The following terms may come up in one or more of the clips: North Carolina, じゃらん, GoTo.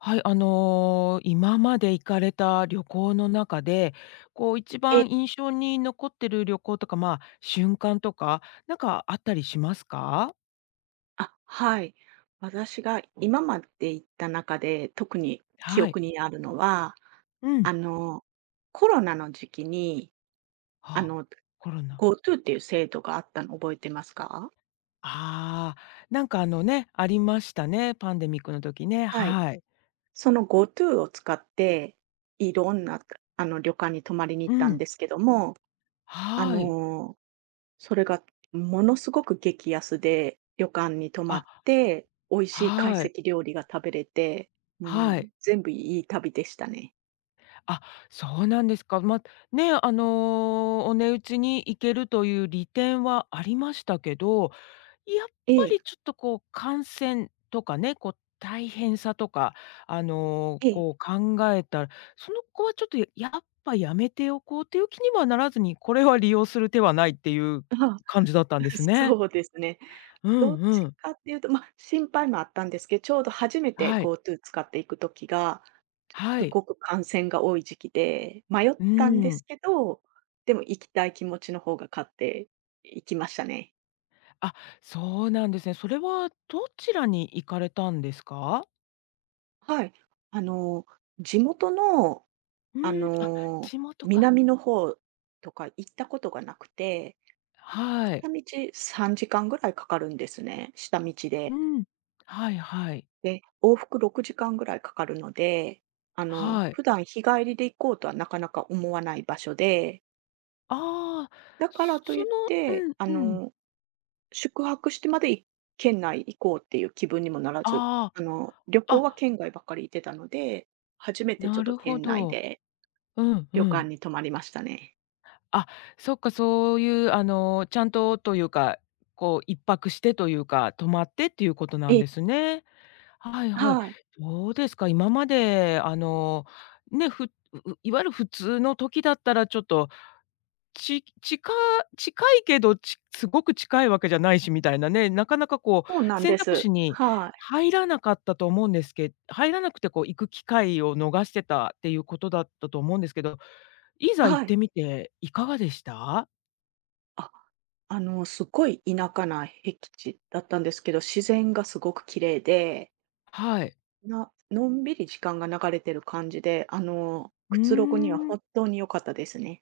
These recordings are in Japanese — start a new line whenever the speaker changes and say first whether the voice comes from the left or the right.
left: はい、あの、今まで行かれた旅行の中で、こう一
right: ええ、
left: 番印象に残ってる旅行とか、まあ、瞬間とか、なんかあったりしますか？
right: あ、はい。私が今まで行った中で、特に記
left: はい。
right: 憶にあるのは、
left: うん。
right: あの、コロナの時期に、あ
left: あ、
right: の、
left: コロナ。
right: GoTo っていう制度があったの覚えてますか？
left: ああ、なんかあのね、ありましたね、パンデミックの時ね、
right: はい。
left: はい。
right: その GoTo を使って、いろんな、旅館に泊まりに行っ
left: う
right: たん
left: ん、
right: ですけども、あ
left: はい。
right: のそれがものすごく激安で、旅館に泊まっ
left: あ、
right: て、美味しい懐
left: は
right: 石
left: い、
right: 料理が食べれて、も
left: は
right: う
left: い。
right: 全部いい旅でしたね。
left: あ、そうなんですか。まあ、ね、あの、お値打ちに行けるという利点はありましたけど、やっ
right: え
left: ぱ
right: え、
left: りちょっとこう感染とかね、こう大変さとか、あの、
right: ええ。
left: こう考えたら、その子はちょっとやっぱやめておこうという気にはならずに、これは利用する手はないっていう
right: ああ、
left: 感じだったんで すね。
right: そうですね。
left: う
right: ど
left: ん
right: っ
left: う
right: ち
left: ん。
right: かっていうと、まあ、心配もあったんですけど、ちょうど初めて
left: はい、
right: GoTo 使っていく時が、
left: は
right: す
left: い。
right: ごく感染が多い時期で、迷っ
left: う
right: たんで
left: ん。
right: すけど、でも行きたい気持ちの方が勝って行きましたね。
left: あ、そうなんですね。それはどちらに行かれたんですか？
right: はい。あの、地元の
left: う
right: あ
left: ん、あ、
right: の、
left: 地元か。
right: 南の方とか行ったことがなくて、
left: はい。
right: 片道3時間ぐらいかかるんですね、下道
left: う
right: で。
left: ん。はいはい。
right: で、往復6時間ぐらいかかるので、
left: はい。
right: 普段日帰りで行こうとはなかなか思わない場所で、
left: ああ、
right: だからと
left: そ
right: いって、
left: うんうん。
right: 宿泊してまで県内行こうっていう気分にもならず、
left: あ
right: 旅
left: あ。
right: 行は
left: あ、
right: 県外ばっかり行ってたので、初めてちょ
left: な
right: っと
left: るほ
right: 県内
left: ど。
right: で
left: うんう
right: 旅
left: ん。
right: 館に泊まりましたね。
left: あ、そっか、そういう、あの、ちゃんとというか、こう一泊してというか、泊まってっていうことな
right: え
left: ん
right: え、
left: ですね。はいはい。
right: はい。
left: どうですか、今まで、あの、ね、ふうういわゆる普通の時だったらちょっとち近近いけど、ちすごく近いわけじゃないしみたいなね、なかなかこ
right: そうな
left: う
right: ん
left: 選
right: で
left: 択
right: す。
left: 肢に
right: はい。
left: 入らなかったと思うんですけ入らなくてこう行く機会を逃してたっていうことだったと思うんですけど、いざ行
right: は
left: っ
right: い。
left: てみていかがでした？
right: あ、すごい田舎な僻地だったんですけど、自然がすごく綺麗で、
left: はい。
right: のんびり時間が流れてる感じで、
left: う
right: く
left: ー
right: つろぐには
left: ん。
right: 本当に良かったですね。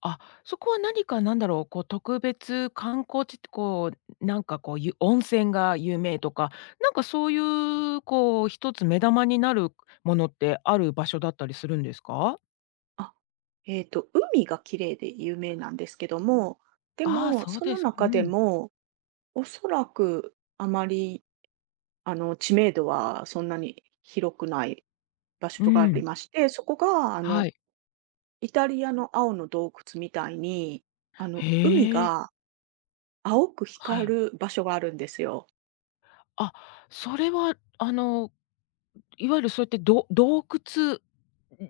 left: あ、そこは何か、なんだろう、こう特別観光地ってなんかこう、温泉が有名とか、なんかそういうこう一つ目玉になるものってある場所だったりするんですか？
right: あ、えっと、海が綺麗で有名なんですけども、で
left: ああ、
right: も、
left: そう
right: そ
left: で
right: の
left: すか。う
right: 中で
left: ん、
right: も、おそらくあまり、知名度はそんなに広くない場
left: う
right: 所があり
left: ん。
right: まして、そこが、
left: はい。
right: イタリアの青の洞窟みたいに、海
left: へえ、
right: が青く
left: は
right: 光
left: い。
right: る場所があるんですよ。
left: あ、それはあの、いわゆるそうやって洞窟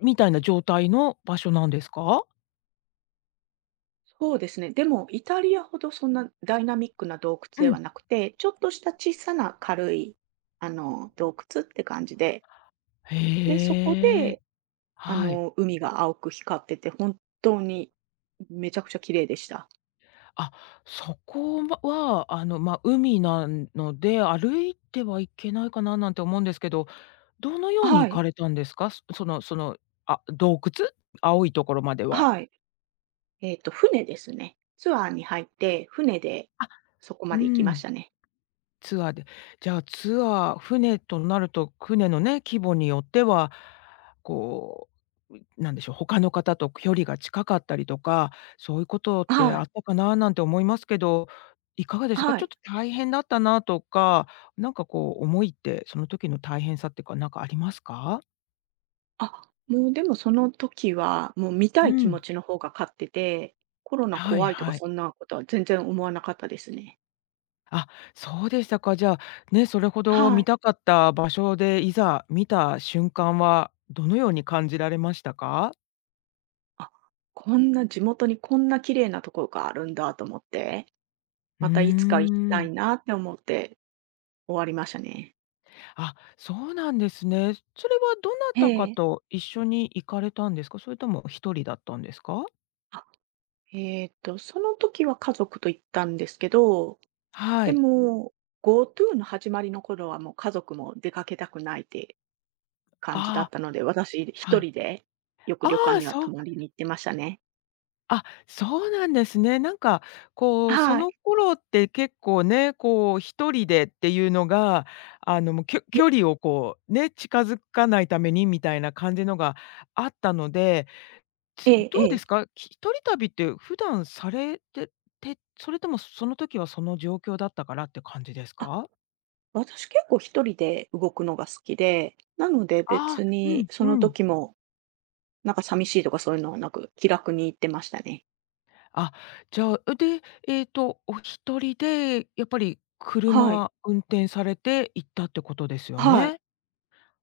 left: みたいな状態の場所なんですか？
right: そうですね。でも、イタリアほどそんなダイナミックな洞窟
left: う
right: では
left: ん。
right: なくて、ちょっとした小さな軽い、洞窟って感じで、で、そこ
left: へえ、
right: で、
left: はい。
right: 海が青く光ってて、本当にめちゃくちゃ綺麗でした。
left: あ、そこはあの、ま、海なので、歩いてはいけないかななんて思うんですけど、どのように
right: は
left: 行か
right: い。
left: れたんですか？あ、洞窟？青いところまでは。
right: はい。船ですね。ツアーに入って、船で
left: あ、
right: そこま
left: う
right: で行きまし
left: ん。
right: たね。
left: ツアーで、じゃあ、ツアー船となると、船のね、規模によっては、こう、なんでしょう、他の方と距離が近かったりとか、そういうことって
right: は
left: あっ
right: い。
left: たかななんて思いますけど、いかがですか？
right: は
left: ちょっ
right: い。
left: と大変だったなとか、なんかこう思いって、その時の大変さっていうか、なんかありますか？
right: あ、もうでもその時は、もう見た
left: う
right: い気持
left: ん。
right: ちの方が勝ってて、コロナ
left: はい
right: 怖いとか
left: はい。
right: そんなことは全然思わなかったですね。
left: あ、そうでしたか。じゃあ、ね、それほど
right: は
left: 見
right: い。
left: たかった場所で、いざ見た瞬間はどのように感じられましたか？
right: あ、こんな地元にこんな綺麗なところがあるんだと思って、
left: うー
right: またいつか行きた
left: ん。
right: いなって思って終わりましたね。
left: あ、そうなんですね。それはどな
right: え
left: たか
right: え。
left: と一緒に行かれたんですか？それとも一人だったんですか？
right: あ、その時は家族と行ったんですけど、
left: は
right: で
left: い。
right: も、GoTo の始まりの頃はもう家族も出かけたくないって感じだ
left: あ
right: ったので、私
left: あ、
right: 一
left: はい。
right: 人でよく
left: あ
right: 旅館
left: あ、
right: には
left: そう
right: 泊まりに行ってましたね。
left: あ、そうなんですね。なんかこう、そ
right: は
left: の
right: い。
left: 頃って結構ね、こう一人でっていうのが、あの、もう距離をこうね、近づかないためにみたいな感じのがあったので、
right: ええ
left: どう
right: え
left: で
right: え。
left: すか、一人旅って普段されてて、それともその時はその状況だったからって感じです
right: あ、
left: か？
right: 私結構一人で動くのが好きで、なので
left: ああ、
right: 別
left: う
right: に
left: ん
right: そ
left: う
right: の
left: ん。
right: 時も、なんか寂しいとかそういうのはなく、気楽に行ってましたね。
left: あ、じゃあ、で、えっと、お一人でやっぱり
right: はい。
left: 車運転されて行ったってことですよ
right: はい。
left: ね？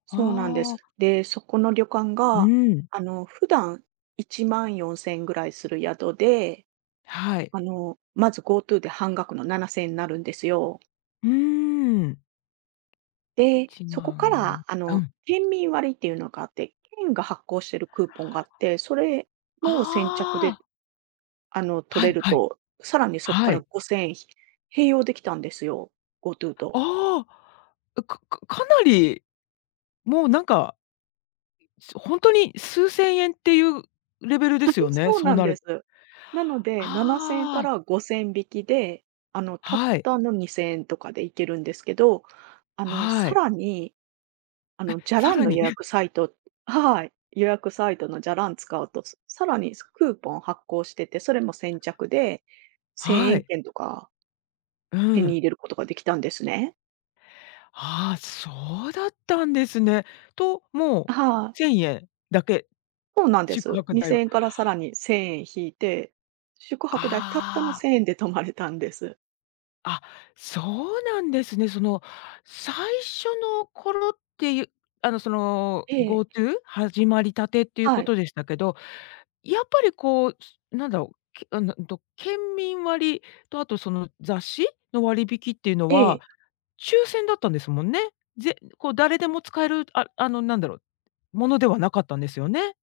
right: そうなんで
left: ああ、
right: す。で、そこの旅館
left: う
right: が、
left: ん、
right: 普段1万4000円ぐらいする宿で、
left: はい。
right: まず GoTo で半額の7000円になるんですよ。
left: うーん。
right: で、
left: 1
right: そこか
left: 万
right: ら、
left: 4うん。
right: 県民割っていうのがあって、県が発行してるクーポンがあって、それも先着で、
left: ああ、
right: 取
left: は
right: れ
left: い
right: る
left: はい、
right: と、さらにそこか
left: は
right: ら
left: い。
right: 5000円併用できたんですよ、GoTo と。
left: ああ、うかかかなり、もうなんかほんとに数千円っていうレベルですよね、
right: そう
left: そ
right: な
left: う
right: ん
left: な
right: で
left: る。
right: す。なので、7000円か
left: ああ、
right: ら5000引きで、たっ
left: はい、
right: たの2000円とかで行けるんですけど、あの、
left: は
right: さ
left: い。
right: らにあの、じゃ
left: さ
right: らん
left: ら
right: の予
left: に
right: 約 サイトはい、予約サイトのじゃらん使うと、さらにクーポン発行してて、それも先着で1000
left: は
right: 円
left: い、
right: 券とか
left: う
right: 手に
left: ん。
right: 入れることができたんですね。
left: ああ、そうだったんですね。と、もう
right: はい、
left: 千円だけ、
right: そうなんで
left: 宿
right: す。
left: 泊代
right: 2000
left: は。
right: 円からさらに1000円引いて、宿泊代たったの
left: あ
right: 1000円で泊まれたんです。
left: あ、あ、そうなんですね。その、最初の頃っていう、あの、その、
right: ええ、
left: GoTo？始まりたてっていう
right: は
left: こ
right: い、
left: とでしたけど、やっぱりこう、なんだろう、けあの、んと、県民割とあとその雑誌の割引っていうの
right: え
left: は、
right: え、
left: 抽選だったんですもんね。こう誰でも使える、あの、なんだろう、ものではなかったんですよね。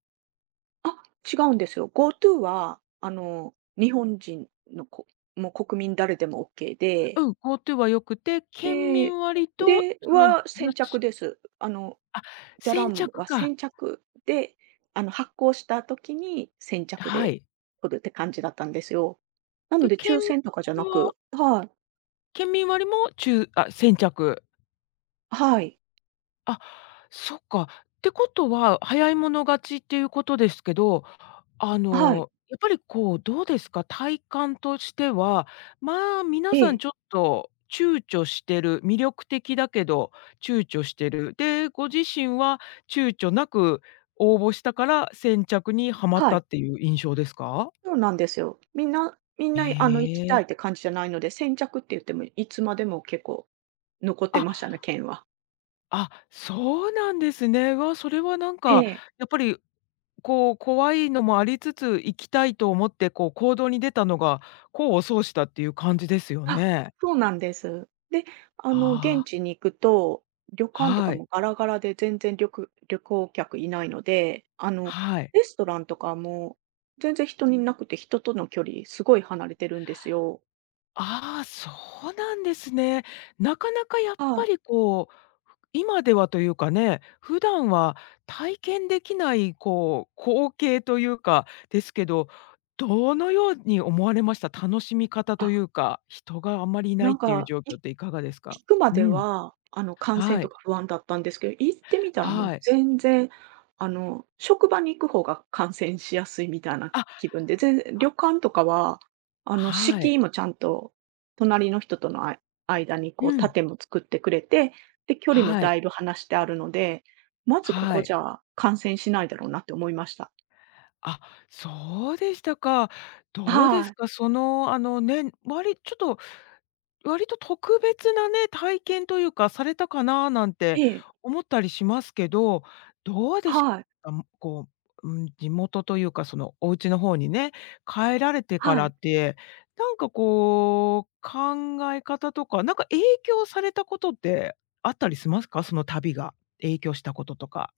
right: あ、違うんですよ。GoTo は日本人のもう国民誰でもオッケー
left: うん、GoTo は良くて、県
right: で、
left: 民割と
right: で、
left: その雑
right: は先着
left: 誌、
right: です。
left: あ、
right: じゃら
left: 先
right: ん
left: 着
right: は
left: か。
right: 先着で、発行した時に先着
left: は
right: で
left: い。
right: 取るって感じだったんですよ。なの
left: で、
right: で抽選とかじゃ
left: 割
right: な
left: は
right: くはい、
left: 県民割もちゅうあ、先着。
right: はい、
left: あ、そっか。ってことは、早い者勝ちっていうことですけど、あ
right: はい、
left: の、やっぱりこう、どうですか、体感としては、まあ、皆
right: え
left: さん
right: え、
left: ちょっと躊躇してる、魅力的だけど躊躇してる。で、ご自身は躊躇なく応募したから、先着にはまっ
right: は
left: た
right: い、
left: っていう印象ですか？
right: そうなんですよ。みんなみんな、行き
left: え
right: た
left: え。
right: いって感じじゃないので、先着って言ってもいつまでも結構残って
left: あ、
right: ましたね、券は。
left: あ、そうなんですね。わ、それはなん
right: え
left: か、
right: え。
left: やっぱりこう、怖いのもありつつ、行きたいと思ってこう行動に出たのが、功を奏したっていう感じですよ
right: あ、
left: ね。
right: そうなんです。で、現
left: ああ。
right: 地に行くと、旅館と
left: は
right: かも
left: い、
right: ガラガラで全然旅行客いないので、
left: はい。
right: レストランとかも全然人いなくて、人との距離すごい離れてるんですよ。
left: ああ、そうなんですね。なかなかやっ
right: は
left: ぱ
right: い。
left: りこう、今ではというかね、普段は体験できないこう、光景というかですけど、どのように思われました？楽しみ方と
right: あ、
left: いうか、人があんまりいな
right: な
left: いっ
right: ん
left: ていう
right: か、
left: 状況っていかがですか？
right: 行くま
left: う
right: で
left: ん、
right: は、感染
left: は
right: と
left: い、
right: か不安だったんですけど、行ってみたらもう
left: はい。
right: 全然、職場に行く方が感染しやすいみたいな
left: あ、
right: 気分で、全然旅館とかは、
left: は
right: 敷
left: い。
right: 居もちゃんと隣の人との間にこ
left: う
right: う
left: ん、
right: 盾も作ってくれて、で、距離も
left: はい、
right: だいぶ離してあるので、まずこ
left: は
right: こじ
left: い。
right: ゃ感染しないだろうなって思いました。
left: あ、そうでしたか。どうで
right: は
left: す
right: い。
left: か、その、あの、ね、割ちょっと、割と特別なね、体験というか、されたかななんて
right: ええ、
left: 思ったりしますけど、どうでし
right: はい、
left: あ、むこう、うん、地元というか、その、お家の方にね、帰られてか
right: は
left: らっ
right: い。
left: て、なんかこう、考え方とか、なんか影響されたことってあったりしますか？その旅が影響したこととか。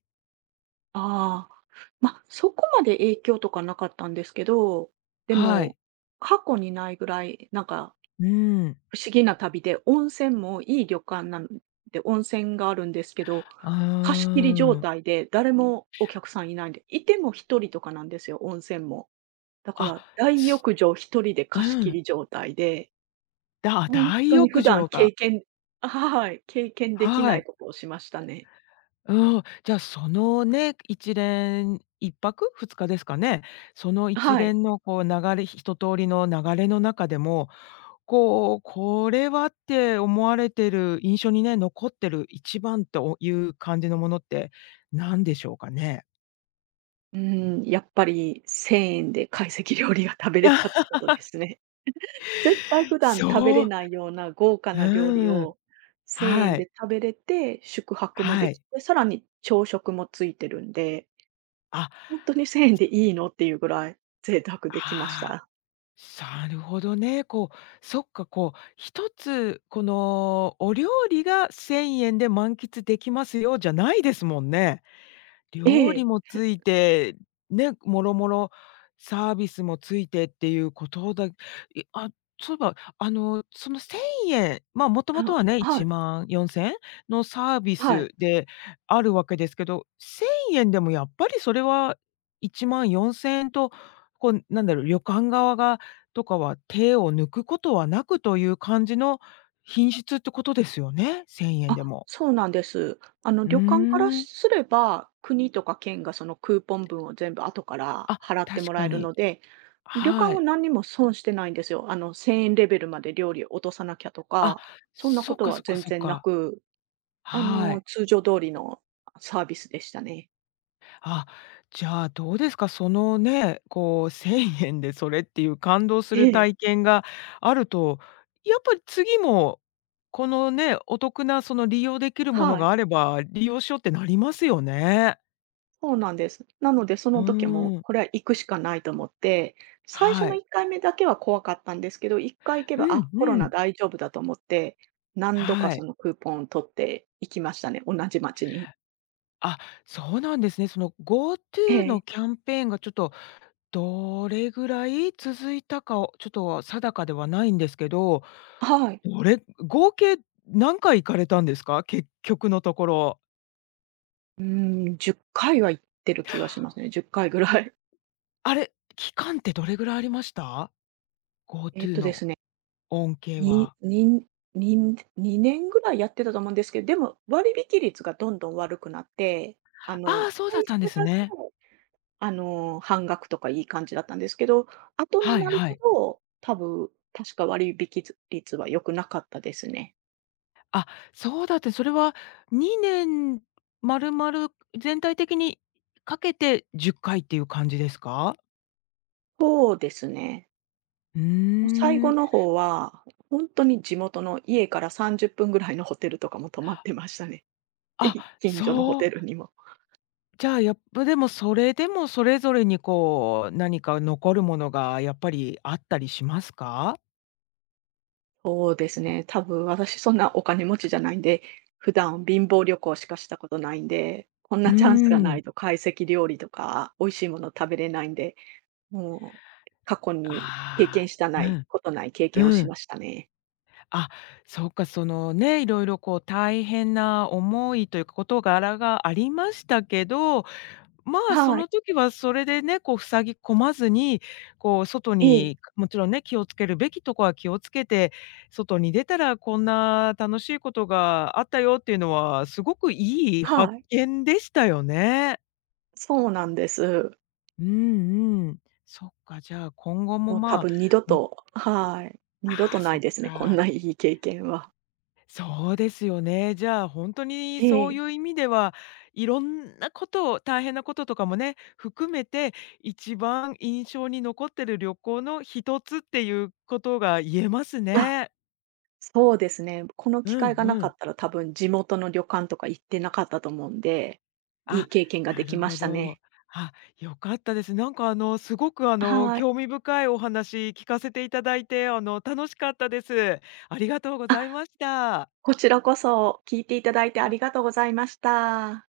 right: ああ、まあ、そこまで影響とかなかったんですけど、で
left: は
right: も、
left: い。
right: 過去にないぐらい、なんか、
left: うん。
right: 不思議な旅で、温泉もいい旅館なんで、温泉があるんですけど、
left: あ
right: 貸し切り状
left: あ。
right: 態で、誰もお客さんいないんで、いても一人とかなんですよ、温泉も。だか
left: あ、
right: ら、大
left: す
right: 浴場一人で
left: う
right: 貸し切
left: ん。
right: り状態で、
left: だ
right: 本
left: 大
right: 当に
left: 浴
right: 普段
left: 場が、
right: はい、経験でき
left: は
right: ない
left: い。
right: ことをしましたね。
left: うん。じゃあ、そのね、一泊二日ですかね。その一
right: はい。
left: 連のこう一通りの流れの中でも、こう、これはって思われてる、印象にね、残ってる一番という感じのものって何でしょうかね？
right: うん、やっぱり1000円で懐石料理が食べれたって ことですね。絶対普段食べ
left: そ
right: れ
left: う。
right: ないような豪華な料理
left: うん。
right: を1000円
left: はい。
right: で食べれて、宿泊もで
left: は
right: き
left: い。
right: て、さらに朝食もついてるんで、
left: あ、あ
right: ほんとに1000円でいいのっていうぐらい贅沢できまし
left: あ。
right: た。
left: るほどね。こう、そっか、こう、一つこのお料理が1000円で満喫できますよじゃないですもんね。
right: え
left: 料理
right: え。
left: もついて、ね、もろもろサービスもついてっていうことあ、そういえば、あの、その ¥1000、まあ、もともとはね、
right: はい、
left: 14000円のサービ
right: はい。
left: スであるわけですけど、¥1000 でもやっぱりそれは14000円と、こう、なんだろう、旅館側がとかは手を抜くことはなくという感じの品質ってことですよね？¥1000
right: あ、
left: でも。
right: そうなんです。
left: うー
right: 旅館から
left: ん。
right: すれば、国とか県がそのクーポン分を全部後から
left: あ、
right: 払っても
left: 確
right: ら
left: か
right: える
left: に。
right: ので、旅館
left: は
right: は
left: い。
right: 何にも損してないんですよ。1000円レベルまで料理を落とさなきゃと
left: あ、
right: か、そんなこ
left: そっ
right: と
left: か
right: は
left: そっか
right: 全
left: そっ
right: 然な
left: か。
right: く、
left: はい。
right: 通常通りのサービスでしたね。
left: あ、じゃあどうですか、そのね、こう1000円でそれっていう感動す
right: え
left: る
right: え、
left: 体験があると、やっぱり次も、このね、お得なその利用できるもの
right: はい。
left: があれば、利用しようってなりますよね。
right: そうなんです。なので、そ
left: うー
right: の時はもう、
left: ん、
right: これは行くしかないと思って、最初
left: は
right: の1
left: い。
right: 回目だけは怖かったんですけど、1回行け
left: う
right: ば、あ、
left: ん
right: コロ
left: う
right: ナ
left: ん。
right: 大丈夫だと思って、何度か
left: は
right: そ
left: い。
right: のクーポンを取って行きましたね、同じ町に。
left: あ、そうなんですね。その
right: え
left: GoTo
right: え。
left: のキャンペーンがちょっとどれぐらい続いたかを、ちょっと定かではないんですけど、
right: はい。
left: 合計何回行かれたんですか？結局のところ。
right: うーん、10回は行ってる気がしますね、10回ぐらい。
left: あれ、期間ってどれぐらいありました
right: えっ
left: ？GoTo
right: とで
left: の
right: すね、
left: 恩恵
right: に
left: は。
right: にににねん2年ぐらいやってたと思うんですけど、でも割引率がどんどん悪くなって、
left: ああ、そうだ
right: 最
left: った
right: 初
left: んです
right: だけ
left: ね。
right: 半額とかいい感じだったんですけど、後に
left: はい
right: なる
left: は
right: ほ
left: い。
right: ど、多分、確か割引率は良くなかったですね。
left: あ、そうだって、それは2年丸々全体的にかけて10回っていう感じですか？
right: そうですね。
left: う
right: もう最
left: ー
right: 後
left: ん。
right: の方は、本当に地元の家から30分ぐらいのホテルとかも泊まってましたね。
left: あ、
right: 近所のホ
left: そ
right: テル
left: う
right: にも。
left: じゃあ、やっぱでも、それでもそれぞれにこう、何か残るものがやっぱりあったりしますか？
right: そうですね、多分私そんなお金持ちじゃないんで、普段貧乏旅行しかしたことないんで、こん
left: う
right: なチャンスがな
left: ーん。
right: いと懐石料理とか美味しいもの食べれないんでもう、過去に経験
left: あ
right: した
left: あ、
right: な
left: う
right: い、
left: ん
right: ことない経験を
left: う
right: し
left: ん。
right: ましたね。
left: あ、そうか、そのね、いろいろこう大変な思いというか事柄がありましたけど、まあ、そ
right: は
left: の
right: い。
left: 時はそれでね、こう塞ぎ込まずに、こう外
right: ええ、
left: に、もちろんね、気をつけるべきとこは気をつけて、外に出たらこんな楽しいことがあったよっていうのは、すごくいい発
right: はい。
left: 見でしたよね。
right: そうなんです。
left: うんうん。そっか、じゃあ今後も
right: もう多
left: まあ、
right: 分二度
left: に、
right: とはい。二度
left: あ
right: と
left: あ、
right: な
left: そ
right: い
left: っ
right: ですね、こん
left: か。
right: ないい経験は。
left: そうですよね。じゃあ、本当に
right: え
left: そう
right: え。
left: いう意味では、いろんなことを大変なこととかもね、含めて、一番印象に残ってる旅行の一つっていうことが言えます
right: あ、
left: ね。
right: そうですね。この機
left: う
right: 会
left: ん
right: がな
left: う
right: か
left: ん。
right: ったら多分地元の旅館とか行ってなかったと思うんで、いい
left: あ、
right: 経験が
left: な
right: でき
left: る
right: ま
left: ほ
right: した
left: ど。
right: ね。
left: あ、良かったです。なんかあの、すごくあの、
right: はい。
left: 興味深いお話聞かせていただいて、あの、楽しかったです。ありがとうご
right: あ、
left: ざいました。
right: こちらこそ聞いていただいてありがとうございました。